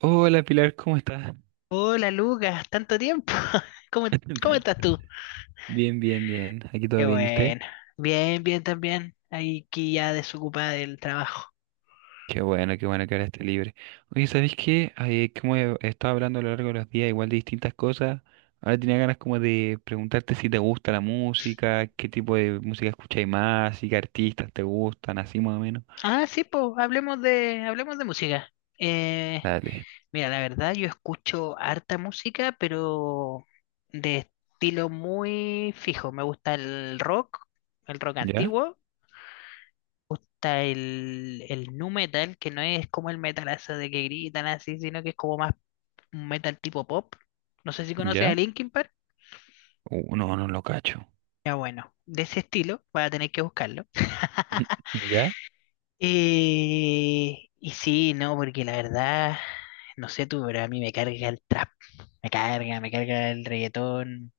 Hola Pilar, ¿cómo estás? Hola Lucas, tanto tiempo. ¿Cómo, cómo Tan- estás tú? Bien, bien, bien. Aquí todo Qué bien. ¿Y usted? bueno. Bien, bien también. Aquí ya desocupada del trabajo. Qué bueno que ahora esté libre. Oye, ¿sabéis qué? Ay, como he estado hablando a lo largo de los días, igual de distintas cosas, ahora tenía ganas como de preguntarte si te gusta la música, qué tipo de música escucháis más, y qué artistas te gustan, así más o menos. Ah, sí, pues, hablemos de música. Eh, Dale. mira, la verdad, yo escucho harta música, pero de estilo muy fijo. Me gusta el rock ¿Ya? antiguo. Me gusta el nu metal, que no es como el metalazo de que gritan así, sino que es como más un metal tipo pop. No sé si conoces a ¿Ya? Linkin Park. No, no lo cacho. Ya bueno, de ese estilo, voy a tener que buscarlo. ¿Ya? Y sí, no, porque la verdad, no sé tú, pero a mí me carga el trap, me carga el reggaetón,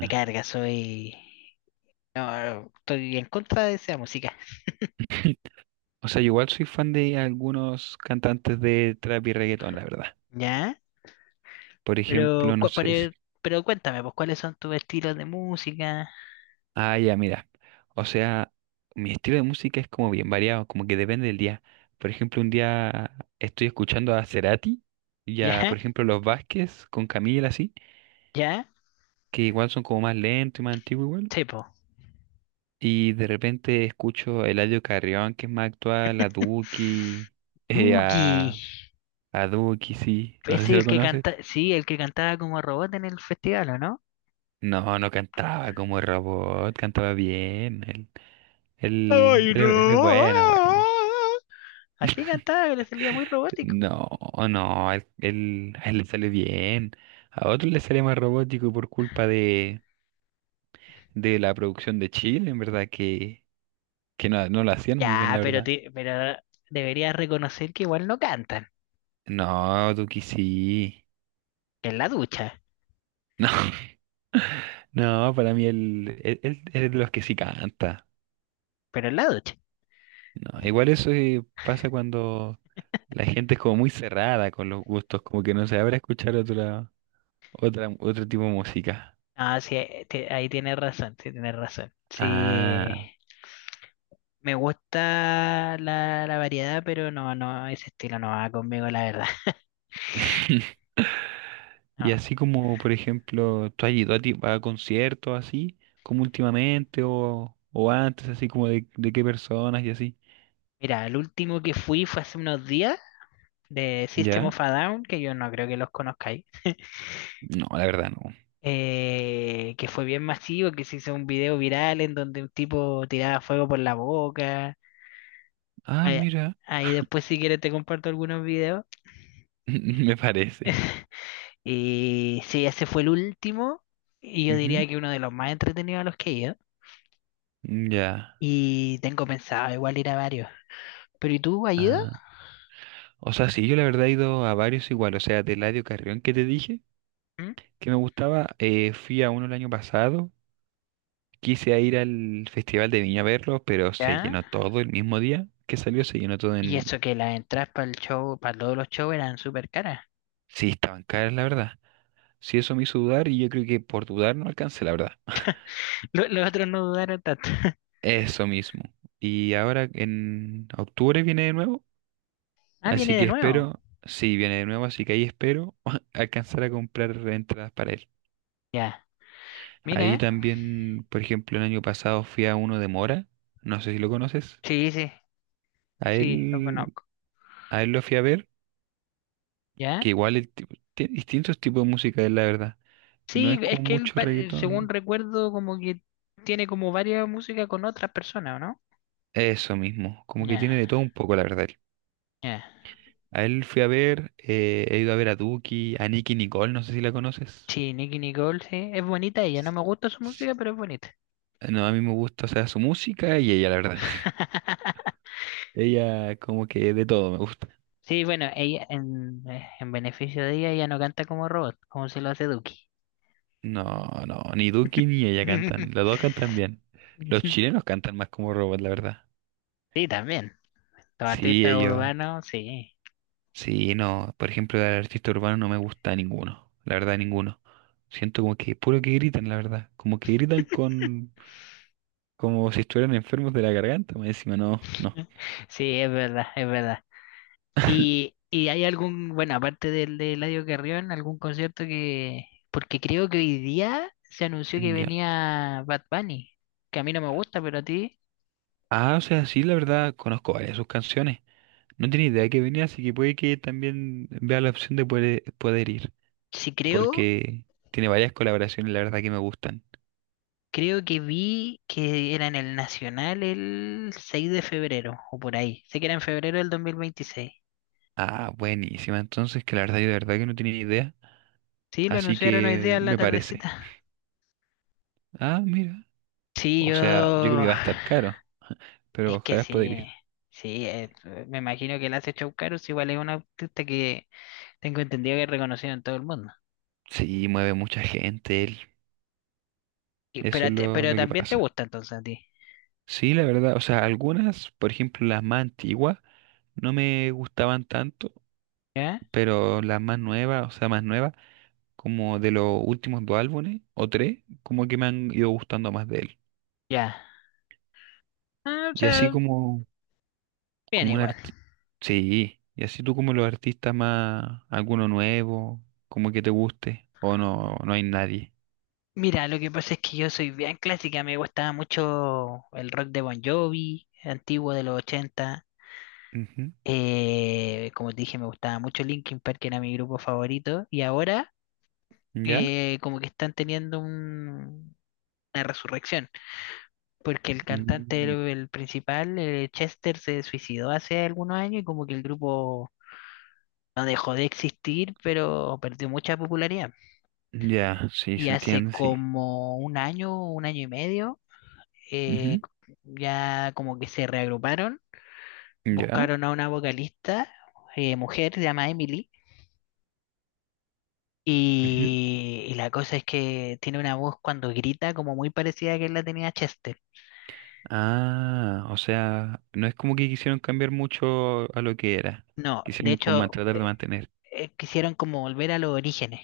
me carga, soy... No, estoy en contra de esa música, O sea, yo igual soy fan de algunos cantantes de trap y reggaetón, la verdad. ¿ya? Por ejemplo, Pero, no cu- pero, sé si... pero cuéntame, pues, ¿cuáles son tus estilos de música? Ah, ya, mira. O sea, mi estilo de música es como bien variado, como que depende del día. Por ejemplo, un día estoy escuchando a Cerati y a, ¿Ya? por ejemplo, Los Vázquez con Camila, así, ¿Ya? que igual son como más lentos y más antiguos igual. Sí, po. Y de repente escucho a Eladio Carrión, que es más actual, a Duki, eh, Duki, a, a Duki, sí. No sé es si lo el que conoces. canta, sí, el que cantaba como robot en el festival, ¿o no? No, no cantaba como robot, cantaba bien. Ay, Es él es no. bueno, bueno. Así cantaba, le salía muy robótico. No, no, a él le sale bien. A otros le sale más robótico por culpa de la producción de Chile, en verdad, que no, no lo hacían muy bien, Ya, la pero, verdad. te- pero deberías reconocer que igual no cantan. No, Duki sí. En la ducha, No, no, para mí es de los que sí canta. pero en la ducha. No, igual eso pasa cuando la gente es como muy cerrada con los gustos, como que no se abre a escuchar otra, otra, otro tipo de música. Ah, sí, ahí tienes razón. Sí, Ah. me gusta la variedad, pero no, no, ese estilo no va conmigo, la verdad. Y No. así como, por ejemplo, ¿tú has ido a, a conciertos así, como últimamente o antes, así como de qué personas y así? Mira, el último que fui fue hace unos días de System ¿Ya? of a Down, que yo no creo que los conozcáis. No, la verdad no. Que fue bien masivo, que se hizo un video viral en donde un tipo tiraba fuego por la boca. Ah, Ahí, mira, ahí después si quieres te comparto algunos videos. me parece. Y sí, ese fue el último y yo Ujú. diría que uno de los más entretenidos a los que he ido. Ya. Y tengo pensado igual ir a varios. ¿Pero y tú, has ido? Ah, o sea, sí, yo la verdad he ido a varios igual, o sea, de Eladio Carrión que te dije, ¿Mm? que me gustaba, fui a uno el año pasado, quise ir al Festival de Viña a verlo, pero se ¿Ya? llenó todo el mismo día que salió, Y se llenó todo. Eso que las entradas para el show, para todos los shows eran súper caras. Sí, estaban caras, la verdad. Sí, eso me hizo dudar y yo creo que por dudar no alcancé, la verdad. Otros no dudaron tanto. Eso mismo. Y ahora en octubre viene de nuevo, Ah, así viene de que nuevo. espero, sí, viene de nuevo, así que ahí espero alcanzar a comprar entradas para él. Ya, mira, Ahí ¿eh? también, por ejemplo, el año pasado fui a uno de Mora, no sé si lo conoces. Sí, sí. A Sí, lo él, conozco. a él lo fui a ver, ¿Ya? que igual el tiene distintos tipos de música, él, la verdad. No Sí, es es como que él, mucho según reggaetón. recuerdo, como que tiene como varias músicas con otras personas, ¿o no? Eso mismo, como que Ya, tiene de todo un poco, la verdad. ya. A él fui a ver, he ido a ver a Duki, a Nicki Nicole, no sé si la conoces. Sí, Nicki Nicole, sí. Es bonita ella. No me gusta su música, pero es bonita. No, a mí me gusta, o sea, su música y ella, la verdad. Ella como que de todo me gusta. Sí, bueno, en beneficio de ella, ella no canta como robot, como se lo hace Duki. No, no, ni Duki ni ella cantan, los dos cantan bien. Los chilenos cantan más como robot, la verdad. Sí, también. Los Sí, artistas ellos, urbanos, sí. sí, no, por ejemplo, del artista urbano no me gusta ninguno, la verdad, ninguno. Siento como que puro que gritan, la verdad, como que gritan con, como si estuvieran enfermos de la garganta, más encima, no, no. Sí, es verdad, es verdad. ¿ hay algún, bueno, aparte del de Eladio Carrión, algún concierto que, porque creo que hoy día se anunció que Ya. venía Bad Bunny, que a mí no me gusta, pero a ti, Ah, o sea, sí, la verdad, conozco varias de sus canciones. No tenía idea que venía, así que puede que también vea la opción de poder, poder ir, sí creo, porque tiene varias colaboraciones, la verdad, que me gustan. creo que vi que era en el Nacional el 6 de febrero, o por ahí, sé que era en febrero del 2026. Ah, buenísima, entonces, que la verdad, yo de verdad que no tenía idea, Sí, lo así anunciaron hoy día que en la me parece. tardecita. Ah, mira, Sí, o sea, yo creo que yo, va a estar caro, pero es que ojalá poder sí, ir. sí, me imagino que el hace show caros, igual es un artista que tengo entendido que es reconocido en todo el mundo. Sí, mueve mucha gente él, Y- eso Pero, es te- pero lo que también te pasa. gusta entonces a ti. Sí, la verdad, o sea, algunas, por ejemplo, las más antiguas, no me gustaban tanto, ¿Ya? pero las más nuevas, o sea, más nuevas, como de los últimos dos álbumes o tres, como que me han ido gustando más de él. Ya. Ah, o Y así sea, como, bien como un igual. artista, sí, y así tú como los artistas más, alguno nuevo, como que te guste, o no, no hay nadie. Mira, lo que pasa es que yo soy bien clásica. Me gustaba mucho el rock de Bon Jovi, antiguo de los 80. Ujú. Como te dije, me gustaba mucho Linkin Park, que era mi grupo favorito. Y ahora, ¿Ya? Como que están teniendo una resurrección. Porque el cantante, Mm, el principal, Chester, se suicidó hace algunos años y como que el grupo no dejó de existir, pero perdió mucha popularidad. ya, sí, Y se hace entiende, sí. como un año y medio, eh, Ujú. ya como que se reagruparon, ¿Ya? buscaron a una vocalista, mujer, se llama Emily, Ujú. Y la cosa es que tiene una voz cuando grita como muy parecida a que la tenía Chester. Ah, o sea, no es como que quisieron cambiar mucho a lo que era, No, de quisieron como hecho, tratar de mantener. Quisieron como volver a los orígenes.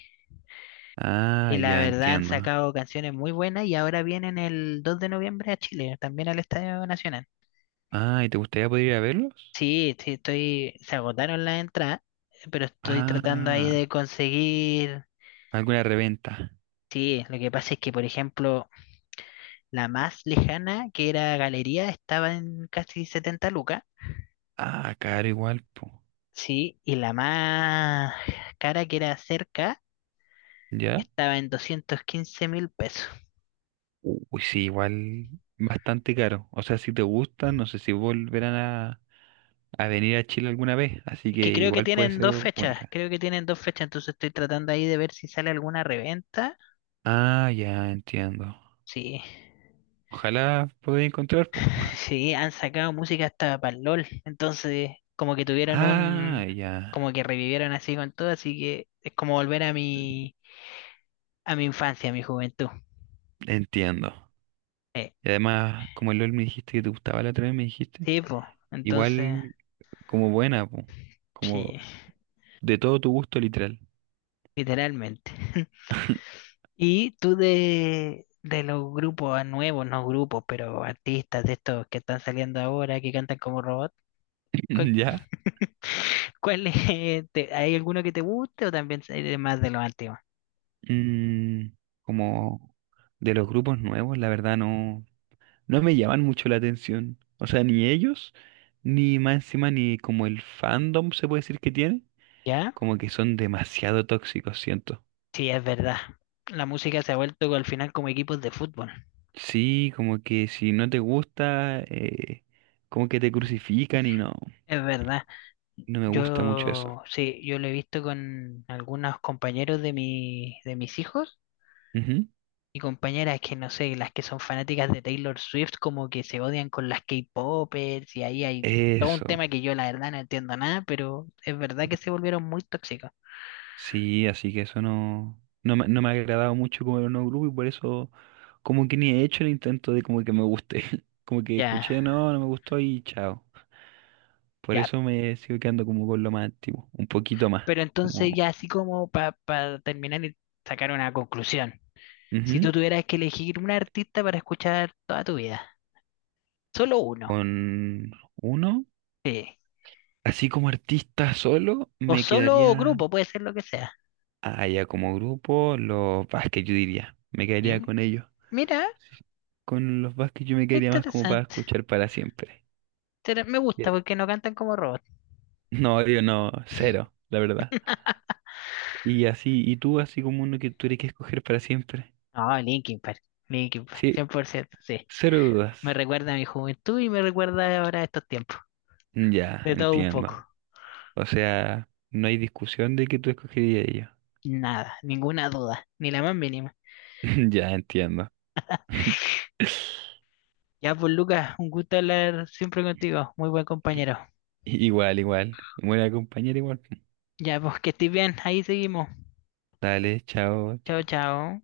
Ah, Y la ya verdad han entiendo. sacado canciones muy buenas y ahora vienen el 2 de noviembre a Chile, también al Estadio Nacional. Ah, ¿y te gustaría poder ir a verlos? Sí, sí, estoy, se agotaron las entradas, pero estoy tratando ahí de Ah, conseguir. alguna reventa. Sí, lo que pasa es que, por ejemplo, la más lejana, que era Galería, estaba en casi 70 lucas, Ah, caro igual, po. sí, y la más cara, que era cerca, ¿Ya? estaba en $215.000. Uy, sí, igual bastante caro. O sea, si te gustan, no sé si volverán a venir a Chile alguna vez, así Es que que creo que igual puede tienen ser dos fechas, única. creo que tienen dos fechas, entonces estoy tratando ahí de ver si sale alguna reventa. Ah, ya entiendo. Sí. Ojalá podáis encontrar, po. Sí, han sacado música hasta para el LOL. Entonces, Ah, ya como que revivieron así con todo, así que es como volver a mi infancia, a mi juventud. entiendo. Eh, Y además, como el LOL me dijiste que te gustaba la otra vez, me dijiste, sí, pues, entonces, igual como buena, po. Como sí, de todo tu gusto literal. literalmente. Y tú de los grupos nuevos, no grupos, pero artistas de estos que están saliendo ahora, que cantan como robot. ¿Cuál, ¿Ya? Cuál es, hay alguno que te guste o también eres más de los antiguos? Mm, como de los grupos nuevos, la verdad no, no me llaman mucho la atención. O sea, ni ellos, ni más encima, ni como el fandom se puede decir que tiene, ¿Ya? como que son demasiado tóxicos, siento. Sí, es verdad. La música se ha vuelto al final como equipos de fútbol. Sí, como que si no te gusta, como que te crucifican y no, Es verdad. no me gusta mucho eso. Yo sí, yo lo he visto con algunos compañeros de de mis hijos Ujú. y compañeras que no sé, las que son fanáticas de Taylor Swift, como que se odian con las K-popers y ahí hay todo un Eso. tema que yo la verdad no entiendo nada, pero es verdad que se volvieron muy tóxicos. Sí, así que eso no, no me, no me ha agradado mucho como el nuevo grupo y por eso como que ni he hecho el intento de como que me guste. Como que Ya, escuché, no, no me gustó y chao. Por ya. eso me sigo quedando como con lo más antiguo, un poquito más, Pero como entonces ya así como para terminar y sacar una conclusión. Si ujú, tú tuvieras que elegir un artista para escuchar toda tu vida, solo uno, con uno. sí. Así como artista solo, O me solo quedaría, grupo, puede ser lo que sea. ah, ya como grupo, los Vázquez yo diría, me quedaría Y con ellos. mira, Sí, con los Vázquez yo me quedaría más como para interesante. escuchar para siempre. Me gusta porque no cantan como robots. No, yo no, cero, la verdad. Y así, y tú así como uno que tuviera que escoger para siempre. No, Linkin Park, Sí, 100%, sí. cero dudas. Me recuerda a mi juventud y me recuerda ahora a estos tiempos. Ya, De todo un entiendo. poco. O sea, no hay discusión de que tú escogerías ello. Nada, ninguna duda, ni la más mínima. Ya, entiendo. Ya pues Lucas, un gusto hablar siempre contigo. Muy buen compañero. Igual, igual. Buena compañera, igual. Ya pues que estés bien, ahí seguimos. Dale, chao, Chao, chao. chao.